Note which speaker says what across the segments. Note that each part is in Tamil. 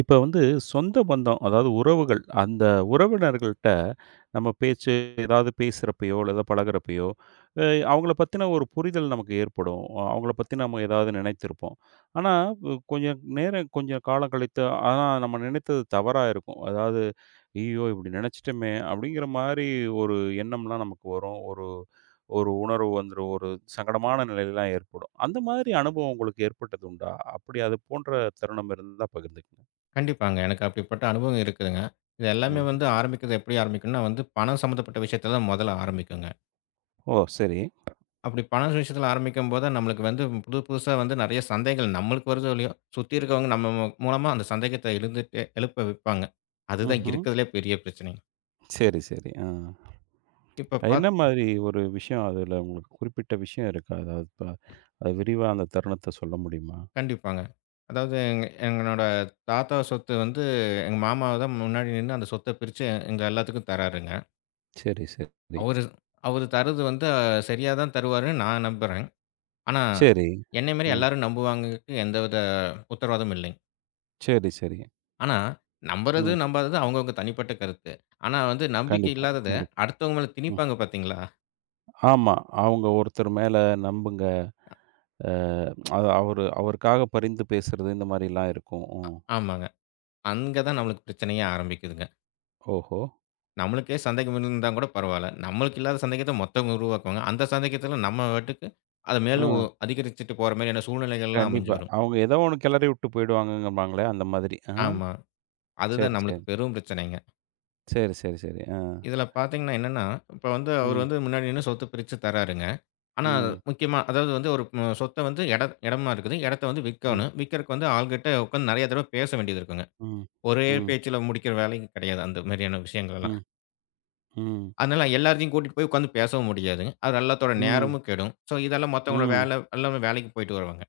Speaker 1: இப்ப வந்து சொந்த பந்தம், அதாவது உறவுகள், அந்த உறவினர்கள்ட்ட நம்ம பேச்சு ஏதாவது பேசுறப்பயோ, இல்ல ஏதாவது பழகுறப்பயோ, அ அவங்கள பத்தின ஒரு புரிதல் நமக்கு ஏற்படும். அவங்கள பத்தி நம்ம ஏதாவது நினைத்திருப்போம். ஆனா, கொஞ்சம் நேரம் கொஞ்சம் காலம் கழித்து, ஆனா நம்ம நினைத்தது தவறா இருக்கும். அதாவது, "ஐயோ! இப்படி நினைச்சிட்டோமே!" அப்படிங்கிற மாரி ஒரு எண்ணம்லாம் நமக்கு வரும். ஒரு ஒரு உணர்வு வந்துரும். ஒரு சங்கடமான நிலைலாம் ஏற்படும். அந்த மாதிரி அனுபவம் உங்களுக்கு ஏற்பட்டது உண்டா? அப்படி அது போன்ற தருணம் இருந்தா பகிர்ந்துக்கங்க.
Speaker 2: கண்டிப்பாங்க. எனக்கு அப்படிப்பட்ட அனுபவம் இருக்குதுங்க. இது எல்லாமே
Speaker 1: ம்.
Speaker 2: வந்து ஆரம்பிக்கிறது எப்படி ஆரம்பிக்கும்னா வந்து பணம் சம்மந்தப்பட்ட விஷயத்துல தான் முதல்ல ஆரம்பிக்குங்க.
Speaker 1: ஓ! சரி.
Speaker 2: அப்படி பணம் விஷயத்துல ஆரம்பிக்கும்போது தான் நம்மளுக்கு வந்து புது புதுசா வந்து நெறைய சந்தேகங்கள் நம்மளுக்கு வருதோ இல்லையோ, சுத்தி இருக்கவங்க நம்ம மூலமா அந்த சந்தேகத்த எழுந்துட்டு எழுப்ப வைப்பாங்க. அதுதான்
Speaker 1: ம்ஹ்ம்.
Speaker 2: இருக்கிறதுலயே பெரிய பிரச்சனைங்க.
Speaker 1: சரி, சரி. ஆ.
Speaker 2: இப்ப
Speaker 1: என்ன
Speaker 2: பாத்
Speaker 1: மாதிரி ஒரு விஷயம் அதுல உங்களுக்கு குறிப்பிட்ட விஷயம் இருக்கா? அதாவது இப்ப அது விரிவா அந்த தருணத்த சொல்ல முடியுமா?
Speaker 2: கண்டிப்பாங்க. அதாவது எங்களோட தாத்தா சொத்து வந்து எங்க மாமாவ தான் முன்னாடி நின்னு அந்த சொத்த பிரிச்சு எங்க எல்லாத்துக்கும் தராருங்க.
Speaker 1: சரி, சரி.
Speaker 2: அவரு அவரு தர்றது வந்து சரியா தான் தருவாருன்னு நான் நம்புறேன். ஆனா,
Speaker 1: சரி.
Speaker 2: என்னை மாரி
Speaker 1: ம்.
Speaker 2: எல்லாரும் நம்புவாங்கக்கு எந்தவித உத்தரவாதமும் இல்லைங்க.
Speaker 1: சரி, சரி.
Speaker 2: ஆனா, நம்புறது,
Speaker 1: ம்.
Speaker 2: நம்பாதது அவங்கவங்க தனிப்பட்ட கருத்து. ஆனா வந்து நம்பிக்கை
Speaker 1: கண்டிப்பா,
Speaker 2: இல்லாதத
Speaker 1: கண்டிப்பா.
Speaker 2: அடுத்தவங்க மேல
Speaker 1: ம்.
Speaker 2: திணிப்பாங்க பார்த்தீங்களா?
Speaker 1: ஆமா. அவங்க ஒருத்தர் மேல நம்புங்க. அ அது அவரு அவருக்காக பரிந்து பேசுறது இந்த மாரிலாம் இருக்கும். ம்.
Speaker 2: ஆமாங்க. அங்க தான் நம்மளுக்கு பிரச்சனையே ஆரம்பிக்குதுங்க.
Speaker 1: ஓஹோ!
Speaker 2: நம்மளுக்கே சந்தேகம் இருந்தா கூட பரவால்ல. நம்மளுக்கு இல்லாத சந்தேகத்த மத்தவங்க உருவாக்குவாங்க. அந்த சந்தேகத்தில நம்ம பாட்டுக்கு அத மேலும் ஒ
Speaker 1: ம்.
Speaker 2: அதிகரிச்சுட்டு போற மாரியான சூழ்நிலைகள்லாம் அமைஞ்சு
Speaker 1: கண்டிப்பா.
Speaker 2: வரும்.
Speaker 1: அவங்க ஏதோ ஒண்ணு கிளறி விட்டு போயிடுவாங்கங்கம்பாங்களே அந்த மாதிரி. ஆ.
Speaker 2: ஆமா. அதுதான்
Speaker 1: சரி, சரி.
Speaker 2: நம்மளுக்கு பெரும் பிரச்சனைங்க.
Speaker 1: சரி, சரி, சரி. ஆ.
Speaker 2: இதில பார்த்தீங்கன்னா என்னன்னா, இப்ப வந்து அவரு
Speaker 1: ம்.
Speaker 2: வந்து முன்னாடி நின்னு சொத்த பிரிச்சு தராருங்க. ஆனா,
Speaker 1: ம்.
Speaker 2: முக்கியமா அதாவது வந்து ஒரு சொத்த வந்து இடமா இருக்குது. இடத்த வந்து
Speaker 1: ம்.
Speaker 2: விக்கணும். விக்கிறதுக்கு வந்து ஆள்கிட்ட உட்கார்ந்து நெறைய தடவ பேச வேண்டியது இருக்குங்க.
Speaker 1: ம்.
Speaker 2: ஒரே
Speaker 1: ம்.
Speaker 2: பேச்சுல முடிக்கிற வேலையும் கிடையாது. அந்த மாதிரியான விஷயங்கள்லாம்.
Speaker 1: ம். ம்.
Speaker 2: அதனால எல்லாத்தையும் கூட்டிட்டு போய் உட்கார்ந்து பேசவும் முடியாதுங்க. அது எல்லாத்தோட
Speaker 1: ம்.
Speaker 2: நேரமும் கெடும். ஸோ, இதெல்லாம் மத்தவங்களோட
Speaker 1: ம்.
Speaker 2: வேலை எல்லாமே வேலைக்கு போயிட்டு வருவாங்க.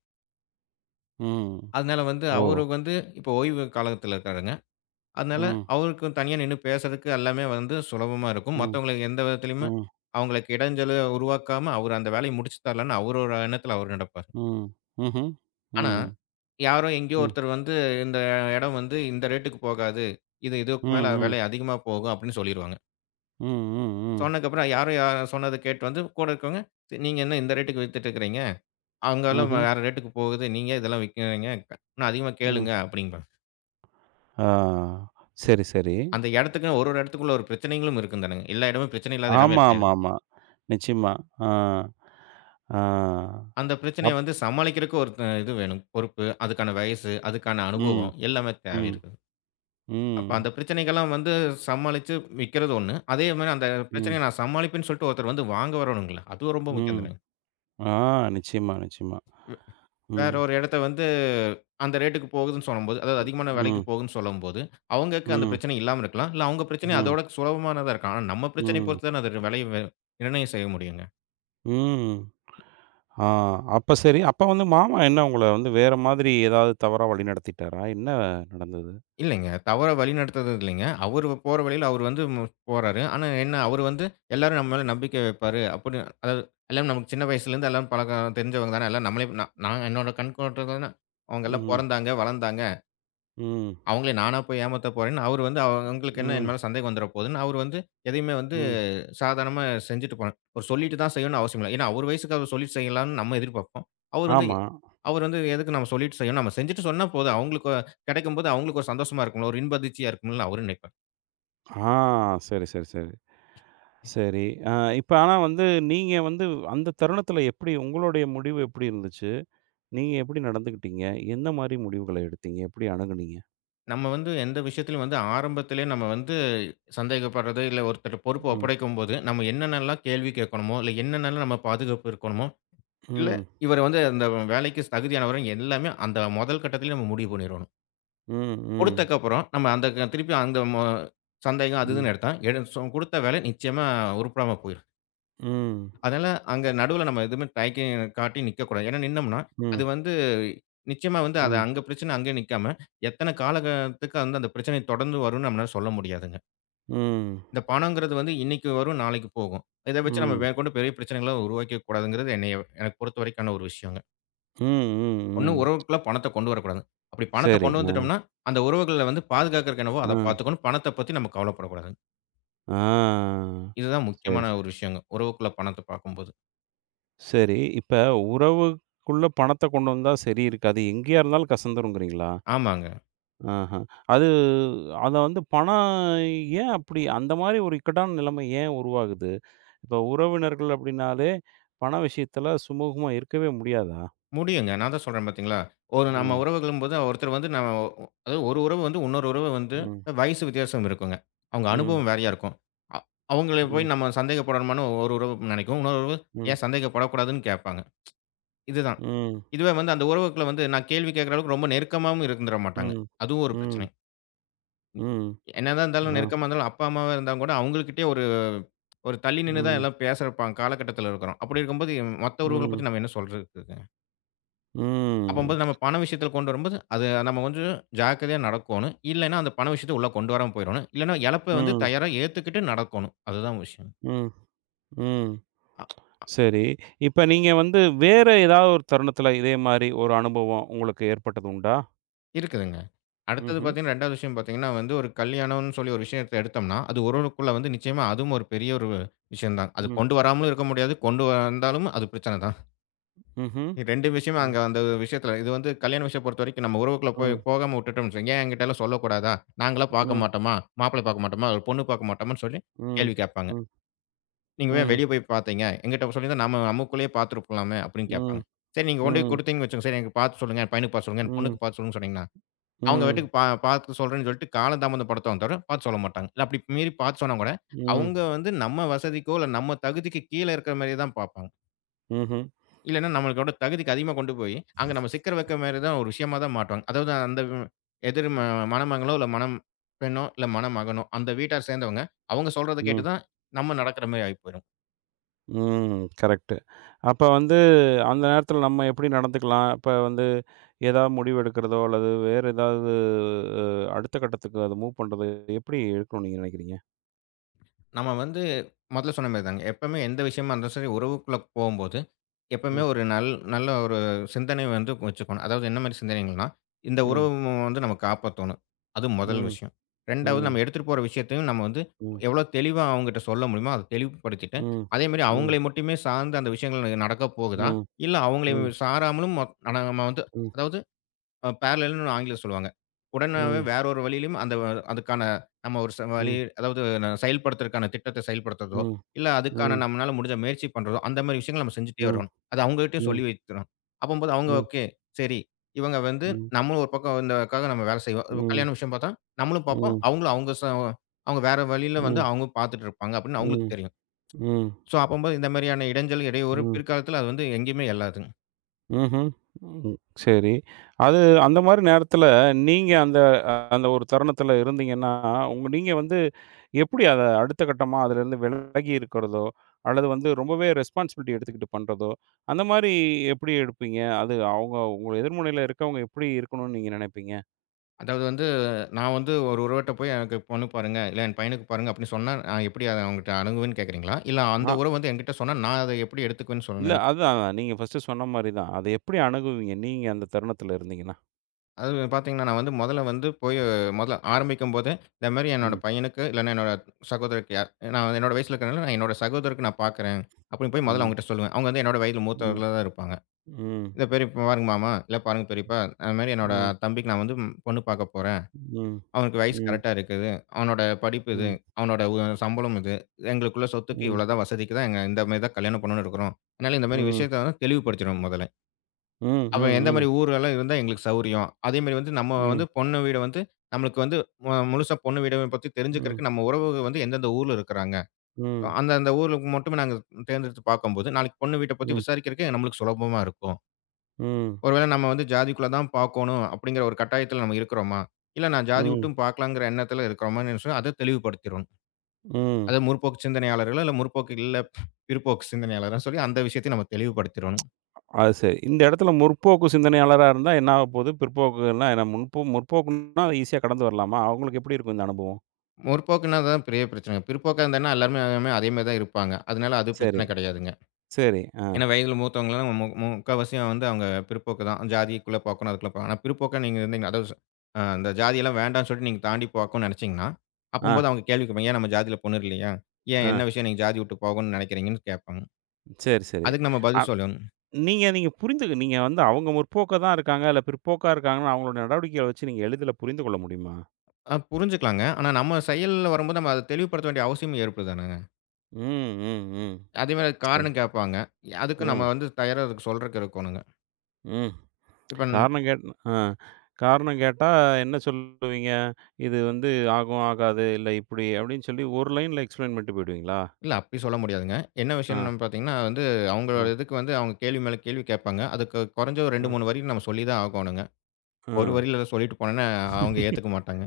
Speaker 1: ம்.
Speaker 2: அதனால வந்து
Speaker 1: ஓ!
Speaker 2: அவரு வந்து இப்போ ஓய்வு காலத்தில இருக்காருங்க. அதனால
Speaker 1: ம்.
Speaker 2: அவருக்கு தனியா நின்னு பேசுறதுக்கு எல்லாமே வந்து சுலபமா இருக்கும்.
Speaker 1: ம்.
Speaker 2: மத்தவங்களுக்கு எந்த விதத்திலயுமே
Speaker 1: ம்.
Speaker 2: அவங்களுக்கு இடைஞ்சல உருவாக்காம, அவரு அந்த வேலைய முடிச்சு தரலான்னு அவரோட எண்ணத்துல அவரு நடப்பாரு.
Speaker 1: ம். ம்ஹ்ம்.
Speaker 2: ஆனா,
Speaker 1: ம்.
Speaker 2: யாரோ எங்கேயோ
Speaker 1: ம்.
Speaker 2: ஒருத்தர் வந்து இந்த இடம் வந்து இந்த ரேட்டுக்கு போகாது. இது
Speaker 1: ம்.
Speaker 2: இதுக்கு மேல
Speaker 1: ம்.
Speaker 2: விலை அதிகமா போகும் அப்படின்னு சொல்லிருவாங்க.
Speaker 1: ம். ம். ம்.
Speaker 2: சொன்னதுக்கப்புறம் யாரோ யார் சொன்னத கேட்டு வந்து கூட இருக்கவங்க, நீங்க என்ன இந்த ரேட்டுக்கு வித்துட்டு இருக்கிறீங்க? அங்கலாம்
Speaker 1: ம்ஹ்ம்.
Speaker 2: வேற ரேட்டுக்கு போகுது. நீங்க இதெல்லாம் விக்கிறீங்க. இன்னும் அதிகமா
Speaker 1: ம்.
Speaker 2: கேளுங்க அப்படிம்பாங்க.
Speaker 1: ஆ. சரி, சரி.
Speaker 2: அந்த இடத்துக்குன்னு ஒரு ஒரு இடத்துக்குள்ள ஒரு பிரச்சனைகளும் இருக்கும் தானுங்க. எல்லா இடமும் பிரச்சனை இல்லாத இடமே
Speaker 1: ஆமா,
Speaker 2: கிடையாது.
Speaker 1: ஆமா, ஆமா. நிச்சயமா. ஆ. ஆ.
Speaker 2: அந்த
Speaker 1: அப்
Speaker 2: பிரச்சனைய வந்து சமாளிக்கிறதுக்கு ஒரு அ இது வேணும். பொறுப்பு, அதுக்கான வயசு, அதுக்கான
Speaker 1: ம்.
Speaker 2: அனுபவம் எல்லாமே தேவை
Speaker 1: ம்.
Speaker 2: இருக்குது. அப்ப
Speaker 1: ம்.
Speaker 2: அந்த பிரச்சனைகள்லாம் வந்து சமாளிச்சு விக்கிறது ஒண்ணு. அதே மாரி அந்த
Speaker 1: ம்.
Speaker 2: பிரச்சனைய நான் சமாளிப்பேன்னு சொல்லிட்டு ஒருத்தர் வந்து வாங்க வரணுங்கள. அதுவும் ரொம்ப முக்கியம்
Speaker 1: ம்.
Speaker 2: தானே.
Speaker 1: ஆ. நிச்சயமா, நிச்சயமா.
Speaker 2: வேற
Speaker 1: ம்.
Speaker 2: ஒரு இடத்த வந்து அந்த ரேட்டுக்கு போகுதுன்னு சொல்லும்போது, அதாவது அதிகமான விலைக்கு
Speaker 1: ம்.
Speaker 2: போகுதுன்னு சொல்லும்போது, அவங்களுக்கு அந்த
Speaker 1: ம்.
Speaker 2: பிரச்சனை இல்லாம இருக்கலாம். இல்ல அவங்க பிரச்சனை
Speaker 1: ம்.
Speaker 2: அதோட சுலபமானதா இருக்கலாம். ஆனா நம்ம பிரச்சனைய
Speaker 1: ம்.
Speaker 2: பொறுத்து தானே அது விலைய நிர்ணயம் செய்ய முடியுங்க.
Speaker 1: ம். ஆ அப்ப சரி. அப்ப வந்து மாமா என்ன உங்கள வந்து வேற மாதிரி ஏதாவது தவறா வழிநடத்திட்டாரா? என்ன நடந்தது?
Speaker 2: இல்லைங்க. தவற வழிநடத்துறது இல்லைங்க. அவரு போற வழியில அவரு வந்து போறாரு. ஆனா என்ன அவரு வந்து எல்லாரும் நம்ம மேல நம்பிக்கை வைப்பாரு. அப்படி அதாவது எல்லாரும் நமக்கு சின்ன வயசுலேருந்து எல்லாரும் பழக்கம் தெரிஞ்சவங்க தானே. எல்லாம் நம்மளே நான் நான் என்னோட கண்ணோட்டத்துல அவங்க எல்லாம்
Speaker 1: ம்.
Speaker 2: பொறந்தாங்க, வளர்ந்தாங்க.
Speaker 1: ம்.
Speaker 2: அவங்களே நானா போய் ஏமாத்த போறேன்னு அவரு வந்து அவங்களுக்கு என்ன என்
Speaker 1: ம்.
Speaker 2: மேல சந்தேகம் வந்துற போகுதுன்னு அவரு வந்து எதையுமே வந்து
Speaker 1: ம்.
Speaker 2: சாதாரணமா செஞ்சுட்டு போனேன். ஒரு சொல்லிட்டு தான் செய்யணும்னு அவசியம் இல்ல. ஏன்னா, அவரு வயசுக்கு அவரு சொல்லிட்டு செய்யலாம்ன்னு நம்ம எதிர்பார்ப்போம். அவரு வந்து
Speaker 1: ஆமா.
Speaker 2: அவரு வந்து எதுக்கு நம்ம சொல்லிட்டு செய்யணும்? நம்ம செஞ்சுட்டு சொன்னா போதும். அவங்களுக்கு கிடைக்கும்போது அவங்களுக்கு ஒரு சந்தோஷமா இருக்கும்ல, ஒரு இன்ப அதிர்ச்சியா இருக்கும்ல அவரும் நினைப்பார்.
Speaker 1: ஆ சரி, சரி, சரி. சரி. அ இப்ப ஆனா வந்து நீங்க வந்து அந்த தருணத்துல எப்படி உங்களுடைய முடிவு எப்படி இருந்துச்சு? நீங்க எப்படி நடந்துக்கிட்டீங்க? எந்த மாரி முடிவுகள எடுத்தீங்க? எப்படி அணுகுனீங்க?
Speaker 2: நம்ம வந்து எந்த விஷயத்திலும் வந்து ஆரம்பத்திலேயே நம்ம வந்து சந்தேகப்படுறது, இல்ல ஒருத்தர்ட்ட பொறுப்ப
Speaker 1: ம்.
Speaker 2: ஒப்படைக்கும்போது, நம்ம என்னென்னலாம் கேள்வி கேட்கணுமோ, இல்ல என்னென்னலாம் நம்ம பாதுகாப்பு இருக்கணுமோ, இல்ல
Speaker 1: ம்.
Speaker 2: இவரு வந்து அந்த வேலைக்கு தகுதியானவரா எல்லாமே அந்த முதல் கட்டத்திலேயே நம்ம முடிவு பண்ணிருவோம்.
Speaker 1: ம். ம்.
Speaker 2: கொடுத்தக்கப்புறம், நம்ம அந்த திருப்பி அங்க சந்தேகம் அது
Speaker 1: ம்.
Speaker 2: இதுன்னு எடுத்தா, எடு சொ குடுத்த வேலை நிச்சயமா உருப்படாம போயிரும்.
Speaker 1: ம்.
Speaker 2: அதனால அங்க நடுவுல நம்ம எதுவுமே தயக்கி காட்டி நிக்கக்கூடாது. ஏன்னா நின்னோம்னா, அது
Speaker 1: ம்.
Speaker 2: வந்து நிச்சயமா வந்து
Speaker 1: ம்.
Speaker 2: அது
Speaker 1: ம்.
Speaker 2: அங்க பிரச்சனை அங்கேயே நிக்காம, எத்தன காலகத்துக்கு வந்து அந்த பிரச்சனை தொடர்ந்து வரும்னு நம்மளால சொல்ல முடியாதுங்க.
Speaker 1: ம்.
Speaker 2: இந்த பணங்கிறது வந்து இன்னைக்கு வரும், நாளைக்கு போகும். இத வச்சு நம்ம
Speaker 1: ம்.
Speaker 2: மேற்கொண்டு பெரிய பிரச்சனைகள உருவாக்கிக்க கூடாதுங்கிறது என்னைய எனக்கு பொறுத்தவரைக்கான ஒரு விஷயங்க.
Speaker 1: ம்.
Speaker 2: ஒண்ணு
Speaker 1: ம்.
Speaker 2: உறவுக்குள்ள பணத்த கொண்டு வரக்கூடாது. அப்படி பணத்த
Speaker 1: சரி.
Speaker 2: கொண்டு வந்துட்டோம்னா, அந்த உறவுகள வந்து பாதுகாக்கறக்கு என்னவோ
Speaker 1: ஆ.
Speaker 2: அத பாத்துக்கணும். பணத்த பத்தி நம்ம கவலைப்படக்கூடாது.
Speaker 1: ஆ.
Speaker 2: இதுதான்
Speaker 1: சரி,
Speaker 2: முக்கியமான
Speaker 1: சரி.
Speaker 2: ஒரு விஷயங்க. உறவுக்குள்ள பணத்த பாக்கும்போது.
Speaker 1: சரி. இப்ப உறவுக்குள்ள பணத்த கொண்டு வந்தா சரி இருக்காது. எங்கேயா இருந்தாலும் கசந்துருங்கிறீங்களா?
Speaker 2: ஆமாங்க.
Speaker 1: ஆஹ. அது அத வந்து பணம் ஏன் அப்படி அந்த மாரி ஒரு இக்கட்டான நிலைமை ஏன் உருவாகுது? இப்ப உறவினர்கள் அப்படின்னாலே, பண விஷயத்துல சுமூகமா இருக்கவே முடியாதா?
Speaker 2: முடியுங்க. நான் தான் சொல்றேன் பாத்தீங்களா? ஒரு நம்ம
Speaker 1: ம்.
Speaker 2: உறவுகளும்போது ஒருத்தர் வந்து நம்ம அதாவது ஒரு உறவு வந்து இன்னொரு உறவு வந்து
Speaker 1: ம்.
Speaker 2: வயசு வித்தியாசம் இருக்குங்க. அவங்க
Speaker 1: ம்.
Speaker 2: அனுபவம் வேறையா இருக்கும். அ அவங்கள
Speaker 1: ம்.
Speaker 2: போய் நம்ம சந்தேகப்படணுமான்னு ஒரு உறவு நெனைக்கும். இன்னொரு உறவு
Speaker 1: ம்.
Speaker 2: ஏன் சந்தேகப்படக்கூடாதுன்னு கேட்பாங்க. இதுதான்.
Speaker 1: ம்.
Speaker 2: இதுவே வந்து அந்த உறவுக்குள்ள வந்து நான் கேள்வி கேட்கற அளவுக்கு ரொம்ப நெருக்கமாவும் இருந்துற மாட்டாங்க.
Speaker 1: ம்.
Speaker 2: அதுவும் ஒரு
Speaker 1: ம்.
Speaker 2: பிரச்சனை.
Speaker 1: ம்.
Speaker 2: என்னதான் இருந்தாலும்
Speaker 1: ஆ.
Speaker 2: நெருக்கமா இருந்தாலும், அப்பா, அம்மாவா இருந்தாலும் கூட அவங்ககிட்டயே ஒரு ஒரு தள்ளி நின்னு தான்
Speaker 1: ம்.
Speaker 2: எல்லாம் பேசுற காலகட்டத்தில இருக்கிறோம். அப்படி இருக்கும்போது மத்த உறவுகள
Speaker 1: ம்.
Speaker 2: பத்தி நம்ம என்ன சொல்றதுக்குங்க?
Speaker 1: ம்.
Speaker 2: அப்பம்போது நம்ம பண விஷயத்தில கொண்டு வரும்போது, அது நம்ம கொஞ்சம் ஜாக்கிரதையா நடக்கோணும். இல்லன்னா அந்த பண விஷயத்த உள்ள கொண்டு வராம போயிரணும். இல்லன்னா இழப்ப வந்து
Speaker 1: ம்.
Speaker 2: தயாரா ஏத்துக்கிட்டு நடக்கோணும். அதுதான் விஷயம்.
Speaker 1: ம். ம்.
Speaker 2: அ
Speaker 1: சரி. இப்ப நீங்க வந்து வேற ஏதாவது ஒரு தருணத்துல இதே மாரி ஒரு அனுபவம் உங்களுக்கு ஏற்பட்டது உண்டா?
Speaker 2: இருக்குதுங்க. அடுத்தது
Speaker 1: ம்ஹ்ம்.
Speaker 2: பார்த்தீங்கன்னா, 2வது விஷயம் பார்த்தீங்கன்னா வந்து, ஒரு கல்யாணம்னு சொல்லி ஒரு விஷயத்த எடுத்தோம்னா, அது உறவுக்குள்ள வந்து நிச்சயமா அதுவும் ஒரு பெரிய ஒரு விஷயம் தான். அது
Speaker 1: ம்.
Speaker 2: கொண்டு வராமலும் இருக்க முடியாது. கொண்டு வந்தாலும் அது பிரச்சனை தான்.
Speaker 1: ம்ஹ்ம்.
Speaker 2: 2 விஷயம்
Speaker 1: ம்.
Speaker 2: அங்க அந்த விஷயத்துல இது வந்து கல்யாண விஷயம் பொறுத்தவரைக்கும் நம்ம உறவுக்குள்ள போய்
Speaker 1: ம்.
Speaker 2: போகாம விட்டுட்டோம்னு வச்சுக்கோங்க. "ஏன் என்கிட்டலாம் சொல்லக்கூடாதா? நாங்களா பார்க்க
Speaker 1: ம்.
Speaker 2: மாட்டோமா? மாப்பிள்ளை பார்க்க மாட்டோமா? ஒரு பொண்ணு பார்க்க மாட்டோமான்னு?" சொல்லி
Speaker 1: ம்.
Speaker 2: கேள்வி கேட்பாங்க.
Speaker 1: ம்.
Speaker 2: "நீங்க ஏன்
Speaker 1: ம்.
Speaker 2: வெளிய போய் பார்த்தீங்க? எங்கிட்ட சொல்லியிருந்தா நம்ம நமக்குள்ளேயே பார்த்துருக்கலாமே!" அப்படின்னு
Speaker 1: ம்.
Speaker 2: கேட்பாங்க. சரி நீங்க கொண்டு போய்
Speaker 1: ம்.
Speaker 2: குடுத்தீங்கன்னு வச்சுக்கோங்க. "சரி எனக்கு பார்த்து சொல்லுங்க. என் பையனுக்கு பார்த்து சொல்லுங்க. என்
Speaker 1: ம்.
Speaker 2: பொண்ணுக்கு பார்த்து சொல்லுங்கன்னு" சொன்னீங்கன்னா, அவங்க
Speaker 1: ம்.
Speaker 2: பாட்டுக்கு பார்த்து சொல்றேன்னு சொல்லிட்டு காலந்தாமதப்படுத்துவாங்க தவிர, பார்த்து சொல்ல மாட்டாங்க. இல்ல அப்படி மீறி பார்த்து சொன்னா கூட,
Speaker 1: ம்.
Speaker 2: அவங்க வந்து நம்ம வசதிக்கோ, இல்ல நம்ம தகுதிக்கு கீழ இருக்கிற மாரியே தான் பார்ப்பாங்க.
Speaker 1: ம்ஹ்ம்.
Speaker 2: இல்லன்னா நம்மளுக்கோட தகுதிக்கு அதிகமா கொண்டு போய், அங்க நம்ம சிக்கற வைக்கிற மாரி தான் ஒரு விஷயமா தான் மாட்டுவாங்க. அதாவது அந்த எதிர் மணமகளோ, இல்ல பெண்ணோ, இல்ல மணமகனோ, அந்த வீட்டார் சேர்ந்தவங்க, அவங்க சொல்றத
Speaker 1: ம்.
Speaker 2: கேட்டு தான் நம்ம நடக்கிற மாரி ஆகி போயிரும்.
Speaker 1: ம். கரெக்ட்டு. அப்ப வந்து அந்த நேரத்துல நம்ம எப்படி நடந்துக்கலாம்? இப்ப வந்து ஏதாவது முடிவு எடுக்கிறதோ, அல்லது வேற ஏதாவது அ அடுத்த கட்டத்துக்கு அத மூவ் பண்றது எப்படி இருக்கணும்னு நீங்க நினைக்கிறீங்க?
Speaker 2: நம்ம வந்து முதல்ல சொன்ன மாரி தாங்க. எப்பவுமே எந்த விஷயமா இருந்தாலும் சரி உறவுக்குள்ள போம்போது எப்பவுமே
Speaker 1: ம்.
Speaker 2: ஒரு நல் நல்ல ஒரு சிந்தனை வந்து வச்சுக்கணும். அதாவது என்ன மாரி சிந்தனைகள்னா, இந்த
Speaker 1: ம்.
Speaker 2: உறவு வந்து நம்ம காப்பாத்தணும். அது முதல்
Speaker 1: ம்.
Speaker 2: விஷயம். 2வது
Speaker 1: ம்.
Speaker 2: நம்ம எடுத்துட்டு போற விஷயத்தையும் நம்ம வந்து
Speaker 1: ம்.
Speaker 2: எவ்வளோ தெளிவா அவங்ககிட்ட சொல்ல முடியுமோ, அத தெளிவுபடுத்திட்டு,
Speaker 1: ம்.
Speaker 2: அதே மாரி
Speaker 1: ம்.
Speaker 2: அவங்களை மட்டுமே சார்ந்து அந்த விஷயங்கள் நடக்கப் போகுதா?
Speaker 1: ம்.
Speaker 2: இல்ல அவங்களை
Speaker 1: ம்.
Speaker 2: சாராமலும் நம்ம வந்து
Speaker 1: ம்.
Speaker 2: அதாவது பேரலல்ன்னு ஆங்கிலத்துல சொல்லுவாங்க. உடனாவே
Speaker 1: ம்.
Speaker 2: வேற ஒரு வழியிலும் அந்த அதுக்கான நம்ம ஒரு ச வழி
Speaker 1: ம்.
Speaker 2: அதாவது செயல்படுத்துறதுக்கான திட்டத்த செயல்படுத்துறதோ,
Speaker 1: ம்.
Speaker 2: இல்ல அதுக்கான
Speaker 1: ம்.
Speaker 2: நம்மனால முடிஞ்ச முயற்சி பண்றதோ, அந்த மாரி விஷயங்கள் நம்ம செஞ்சுட்டே
Speaker 1: ம்.
Speaker 2: வரணும். அது அவங்ககிட்டயும்
Speaker 1: ம்.
Speaker 2: சொல்லி வைக்கணும். அப்பம்போது அவங்க
Speaker 1: ம்.
Speaker 2: ஓகே. சரி, இவங்க வந்து
Speaker 1: ம்.
Speaker 2: நம்மளும் ஒரு பக்கம் இந்தக்காக நம்ம வேலை செய்வோம். இப்ப
Speaker 1: ம்.
Speaker 2: கல்யாண விஷயம் பார்த்தா நம்மளும் பார்ப்போம்.
Speaker 1: ம்.
Speaker 2: அவங்களும் அவங்க வேற வழியில வந்து
Speaker 1: ம்.
Speaker 2: அவங்க பார்த்துட்டு இருப்பாங்க அப்படின்னு
Speaker 1: ம்.
Speaker 2: அவங்களுக்கு தெரியும்.
Speaker 1: ம்.
Speaker 2: ஸோ அப்பம்போது இந்த மாரியான இடைஞ்சல், இடையூறு
Speaker 1: ம்.
Speaker 2: பிற்காலத்துல அது வந்து எங்கேயுமே எழாதுங்க.
Speaker 1: ம்ஹ்ம். ம். சரி. அது அந்த மாரி நேரத்துல நீங்க அந்த அந்த ஒரு தருணத்துல இருந்தீங்கன்னா, நீங்க வந்து எப்படி அத அடுத்த கட்டமா அதுலருந்து விலகி இருக்கிறதோ, அல்லது வந்து ரொம்பவே ரெஸ்பான்சிபிலிட்டி எடுத்துக்கிட்டு பண்றதோ, அந்த மாரி எப்படி எடுப்பீங்க? அது அவங்க உங்க எதிர்முனையில இருக்கவங்க எப்படி இருக்கணும்னு நீங்க நினைப்பீங்க?
Speaker 2: அதாவது வந்து, நான் வந்து ஒரு உறவுட்ட போய் எனக்கு பொண்ணு பாருங்க, இல்ல என் பையனுக்கு பாருங்க அப்படின்னு சொன்னா, நான் எப்படி அத அவங்கட்ட அணுகுவேன்னு கேட்கிறீங்களா? இல்ல அந்த உறவு வந்து என்கிட்ட சொன்னா, நான் அத எப்படி எடுத்துக்குவேன்னு சொல்ல
Speaker 1: இல்ல.
Speaker 2: நினைக்
Speaker 1: அதுதான். நீங்க ஃபர்ஸ்ட்டு சொன்ன மாரி தான். அத எப்படி அணுகுவீங்க? நீங்க அந்த தருணத்துல இருந்தீங்கன்னா?
Speaker 2: அது பார்த்தீங்கன்னா, நான் வந்து முதல்ல வந்து போய் முதல்ல ஆரம்பிக்கும்போதே, இந்த மாரி என்னோட
Speaker 1: ம்.
Speaker 2: பையனுக்கு, இல்லன்னா என்னோட சகோதரருக்கு யார் நான் வந்து என்னோட வயசுல இருக்கிறனால, நான் என்னோட சகோதரருக்கு நான் பார்க்கிறேன். அப்படின்னு போய் முதல்ல
Speaker 1: ம்.
Speaker 2: அவங்கட்ட சொல்லுவேன். அவங்க வந்து என்னோட வயதில
Speaker 1: ம்.
Speaker 2: மூத்தவர்களா தான் இருப்பாங்க.
Speaker 1: ம்.
Speaker 2: "இத பெரியப்பா பாருங்க மாமா, இல்ல பாருங்க பெரியப்பா, அது மாரி என்னோட
Speaker 1: ம்.
Speaker 2: தம்பிக்கு நான் வந்து பொண்ணு பார்க்க போறேன்."
Speaker 1: ம். ம்.
Speaker 2: அவனுக்கு வயசு
Speaker 1: ம்.
Speaker 2: கரெக்ட்டா இருக்குது. அவனோட படிப்பு இது.
Speaker 1: ம்.
Speaker 2: அவனோட உ சம்பளம் இது. எங்களுக்குள்ள சொத்துக்கு
Speaker 1: ம்.
Speaker 2: இவ்வளோதான் வசதிக்கு தான், எங்க இந்த மாரி தான் கல்யாணம் பண்ணணும்னு இருக்கிறோம். அதனால இந்த மாரி
Speaker 1: ம்.
Speaker 2: விஷயத்த வந்து தெளிவுபடுத்திடணும் முதல்ல. அப்ப எந்த
Speaker 1: ம்.
Speaker 2: மாரி ஊரெல்லாம் இருந்தா எங்களுக்கு சௌரியம். அதே மாரி வந்து நம்ம
Speaker 1: ம். ம்.
Speaker 2: வந்து பொண்ணு வீடு வந்து நம்மளுக்கு வந்து முழுசா பொண்ணு வீட பத்தி
Speaker 1: ம்.
Speaker 2: தெரிஞ்சுக்கிறதுக்கு நம்ம உறவு வந்து எந்தெந்த ஊர்ல இருக்கிறாங்க.
Speaker 1: ம்.
Speaker 2: அந்த அந்த ஊருக்கு மட்டுமே நாங்க தேர்ந்தெடுத்து பார்க்கும்போது, நாளைக்கு பொண்ணு வீட்ட பத்தி விசாரிக்கிறதுக்கு நம்மளுக்கு சுலபமா இருக்கும்.
Speaker 1: ம்.
Speaker 2: ஒருவேளை நம்ம வந்து ஜாதிக்குள்ள தான் பார்க்கோணும் அப்படிங்கிற ஒரு கட்டாயத்துல நம்ம இருக்கிறோமா? இல்ல நான் ஜாதி
Speaker 1: ம்.
Speaker 2: விட்டும் பார்க்கலாங்கிற எண்ணத்துல இருக்கிறோமான்னு சொன்னா அத தெளிவுபடுத்திறணும்.
Speaker 1: ம்.
Speaker 2: அத முற்போக்கு சிந்தனையாளர்களோ, இல்ல பிற்போக்கு சிந்தனையாளரான்னு சொல்லி அந்த விஷயத்தையும் நம்ம தெளிவுபடுத்திறணும்.
Speaker 1: அது சரி. இந்த இடத்துல 'முற்போக்கு' சிந்தனையாளரா இருந்தா என்ன ஆகப்போது? பிற்போக்குன்னா என்ன? 'முற்போக்கு'ன்னா ஈஸியா கடந்து வரலாமா? அவங்களுக்கு எப்படி இருக்கும் இந்த அனுபவம்?
Speaker 2: முற்போக்குன்னா தான் பெரிய பிரச்சனை. பிற்போக்கா இருந்தான்னா எல்லாருமே எல்லாமே அதே மாரி தான் இருப்பாங்க. அதனால அது
Speaker 1: சரி,
Speaker 2: பிரச்சனை கிடையாதுங்க.
Speaker 1: சரி. ஆ.
Speaker 2: ஏன்னா வயதில மூத்தவங்கலாம் மு மு- முக்காவாசியும் வந்து அவங்க பிற்போக்கு தான். ஜாதிக்குள்ள பாக்கணும், அதுக்குள்ள பாக்கணும். ஆனா பிற்போக்கா நீங்க இருந்தீங்க. அதாவது ஸ் அ அந்த ஜாதியெல்லாம் வேண்டான்னு சொல்லிட்டு நீங்க தாண்டி போக்கணும்னு நெனச்சீங்கன்னா, அப்பம்போது
Speaker 1: ஆ.
Speaker 2: அவங்க கேள்வி கேட்பாங்க. "ஏன் நம்ம ஜாதியில பொண்ணு இல்லையா?
Speaker 1: ஆ.
Speaker 2: என்ன விஷயம் நீங்க ஜாதி விட்டு போகணும்னு நெனைக்கிறீங்கன்னு?" கேட்பாங்க.
Speaker 1: சரி, சரி.
Speaker 2: அதுக்கு நம்ம பதில் சொல்லணும்.
Speaker 1: நீங்க நீங்க புரிந்து நீங்க வந்து அவங்க முற்போக்கா தான் இருக்காங்க, இல்ல பிற்போக்கா இருக்காங்கன்னு அவங்களோட நடவடிக்கைகள வச்சு நீங்க எளிதில புரிந்து கொள்ள முடியுமா?
Speaker 2: புரிஞ்சுக்கலாங்க. ஆனா நம்ம செயல்ல வரும்போது நம்ம அத தெளிவுபடுத்த வேண்டிய அவசியம் ஏற்படுது தானங்க.
Speaker 1: ம், ம், ம்.
Speaker 2: அதேமாரி அதுக்கு
Speaker 1: சரி.
Speaker 2: காரணம் கேட்பாங்க. அதுக்கு
Speaker 1: ம்,
Speaker 2: நம்ம வந்து தயாரா அதுக்கு சொல்றதுக்கு இருக்கணுங்க.
Speaker 1: ம்.
Speaker 2: இப்ப
Speaker 1: காரணம் கேட் ஆ. காரணம் கேட்டா என்ன சொல்லுவீங்க? இது வந்து ஆகும், ஆகாது, இல்ல இப்படி அப்படின்னு சொல்லி ஒரு லைன்ல எக்ஸ்ப்ளைன் பண்ணிட்டு போயிடுவீங்களா?
Speaker 2: இல்ல அப்படி சொல்ல முடியாதுங்க. என்ன
Speaker 1: ஆ,
Speaker 2: விஷயம்னு பார்த்தீங்கன்னா, வந்து
Speaker 1: ஆ,
Speaker 2: அவங்களோட இதுக்கு வந்து அவங்க கேள்வி மேல கேள்வி கேட்பாங்க. அதுக்கு குறைஞ்ச ஒரு 2,
Speaker 1: ஆ,
Speaker 2: 3 வரி நம்ம சொல்லி தான் ஆகணுங்க.
Speaker 1: ஆ.
Speaker 2: ஒரு வரியில எதாவது சொல்லிட்டு போனேன்னா, அவங்க ஏத்துக்க மாட்டாங்க.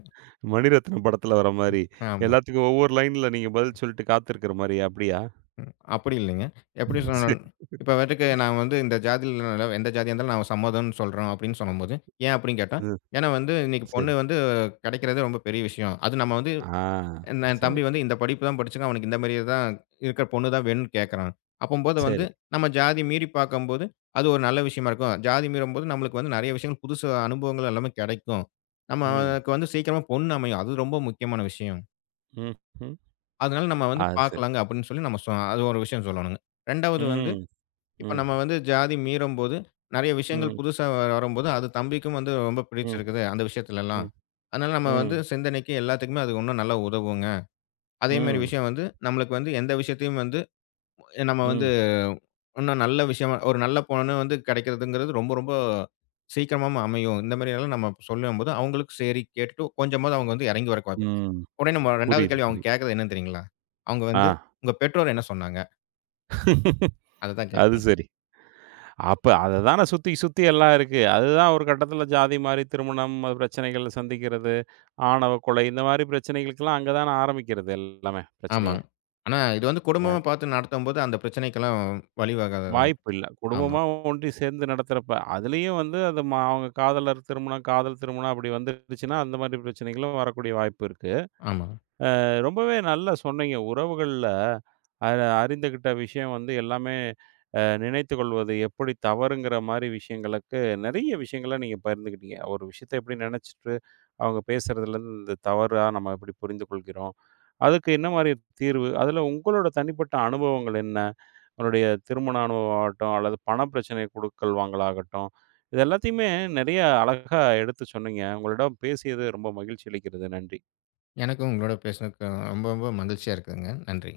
Speaker 1: மணிரத்னம் படத்துல வர மாரி.
Speaker 2: ஆமா.
Speaker 1: எல்லாத்துக்கும் ஒவ்வொரு லைன்ல நீங்க பதில் சொல்லிட்டு காத்திருக்கிற மாரி அப்படியா?
Speaker 2: அப்படி இல்லைங்க. எப்படி
Speaker 1: சரி.
Speaker 2: சொன்னன் இப்ப வந்துட்டு நான் வந்து இந்த ஜாதியில எந்த ஜாதியா இருந்தாலும் நான் சம்மதம்னு சொல்றோம் அப்படின்னு சொல்லும்போது, ஏன் அப்படின்னு கேட்டா,
Speaker 1: ம்.
Speaker 2: ஏன்னா வந்து இன்னைக்கு
Speaker 1: சரி.
Speaker 2: பொண்ணு வந்து கிடைக்கிறது ரொம்ப பெரிய விஷயம். அது நம்ம வந்து
Speaker 1: ஆ.
Speaker 2: என்
Speaker 1: சரி,
Speaker 2: தம்பி வந்து இந்த படிப்பு தான் படிச்சுருக்கான். அவனுக்கு இந்த மாரி தான் இருக்கிற பொண்ணு தான் வேணும்னு கேட்கறான். அப்பம்போது வந்து
Speaker 1: சரி.
Speaker 2: நம்ம ஜாதி மீறி பார்க்கும்போது, அது ஒரு நல்ல விஷயமா இருக்கும். ஜாதி மீறும்போது நம்மளுக்கு வந்து நெறைய விஷயங்கள் புதுசு அனுபவங்கள் எல்லாமே கிடைக்கும்.
Speaker 1: ம்.
Speaker 2: நமக்கு வந்து சீக்கிரமா பொண்ணு அமையும். அது ரொம்ப முக்கியமான விஷயம்.
Speaker 1: ம்ஹ்ம்.
Speaker 2: அதனால நம்ம வந்து
Speaker 1: அது சரி.
Speaker 2: பார்க்கலாங்க அப்படின்னு சொல்லி நம்ம அது ஒரு விஷயம் சொல்லணுங்க. 2வது வந்து
Speaker 1: ம்.
Speaker 2: இப்ப
Speaker 1: ம்.
Speaker 2: நம்ம வந்து ஜாதி மீறும்போது, நெறைய விஷயங்கள்
Speaker 1: ம்.
Speaker 2: புதுசா வரும்போது, அது தம்பிக்கும் வந்து ரொம்ப
Speaker 1: ம்.
Speaker 2: பிடிச்சிருக்குது அந்த விஷயத்துலலாம்.
Speaker 1: ம்.
Speaker 2: அதனால நம்ம
Speaker 1: ம்.
Speaker 2: வந்து சிந்தனைக்கு எல்லாத்துக்குமே அது இன்னும் நல்லா உதவுங்க. அதே மாரி
Speaker 1: ம்.
Speaker 2: விஷயம் வந்து, நம்மளுக்கு வந்து எந்த விஷயத்தையும் வந்து நம்ம வந்து
Speaker 1: ம்.
Speaker 2: இன்னும் நல்ல விஷயமா ஒரு நல்ல பொண்ணு வந்து கிடைக்கிறதுங்கிறது ரொம்ப, ரொம்ப சீக்கிரமா அமையும். இந்த மாரியெல்லாம் நம்ம சொல்லும்போது, அவங்களுக்கு சரி கேட்டுட்டு கொஞ்சமாவது அவங்க வந்து இறங்கி வரக்கு வாய்ப்பு.
Speaker 1: ம்.
Speaker 2: உடனே நம்ம 2வது
Speaker 1: புரியுது,
Speaker 2: கேள்வி அவங்க
Speaker 1: புரியுது.
Speaker 2: கேட்கறது என்னன்னு தெரியுங்களா? அவங்க
Speaker 1: ஆ.
Speaker 2: வந்து "உங்க பெற்றோர் என்ன சொன்னாங்க?" அததான்
Speaker 1: அது
Speaker 2: கேட்பாங்க.
Speaker 1: சரி. அப்ப அத தான சுத்தி சுத்தி எல்லாம் இருக்கு. அதுதான் ஒரு கட்டத்தில ஜாதி மாறி திருமணம், அது பிரச்சனைகள சந்திக்கிறது, ஆணவ கொலை இந்த மாரி பிரச்சனைகளுக்கெல்லாம் அங்க தான ஆரம்பிக்கிறது எல்லாமே பிரச்சனையே.
Speaker 2: ஆமாங்க. ஆனா இது வந்து
Speaker 1: அ
Speaker 2: குடும்பமா பார்த்து நடத்தும்போது அந்த பிரச்சனைக்கெல்லாம் வழிவகாது.
Speaker 1: வாய்ப்பு இல்ல.
Speaker 2: ஆமா,
Speaker 1: குடும்பமா ஒன்றி சேர்ந்து நடத்துறப்ப, அதுலயும் வந்து அது ம அவங்க காதலர் திருமணம், காதல் திருமணம் அப்படி வந்துருச்சுன்னா, அந்த மாரி பிரச்சனைகளும் வரக்கூடிய வாய்ப்பு இருக்கு.
Speaker 2: ஆமா.
Speaker 1: ரொம்பவே நல்லா சொன்னீங்க. உறவுகள்ல அ அறிந்துகிட்ட விஷயம் வந்து எல்லாமே நினைத்துக்கொள்வது எப்படி தவறுங்கிற மாரி விஷயங்களுக்கு நெறைய விஷயங்கள நீங்க பகிர்ந்துக்கிட்டீங்க. ஒரு விஷயத்த எப்படி நெனச்சுட்டு அவங்க பேசுறதுலேருந்து இந்த தவறா நம்ம எப்படி புரிந்து கொள்கிறோம்? அதுக்கு என்ன மாரி தீர்வு? அதில உங்களோட தனிப்பட்ட அனுபவங்கள் என்ன? உங்களுடைய திருமண அனுபவம் ஆகட்டும், அல்லது பண பிரச்சனை குடுக்கல் வாங்கலாகட்டும். இது எல்லாத்தையுமே நெறைய அழகா எடுத்து சொன்னீங்க. உங்களிடம் பேசியது ரொம்ப மகிழ்ச்சி அளிக்கிறது. நன்றி.
Speaker 2: எனக்கும் உங்களோட பேசினதுக்கு ரொம்ப, ரொம்ப மகிழ்ச்சியா இருக்குதுங்க. நன்றி.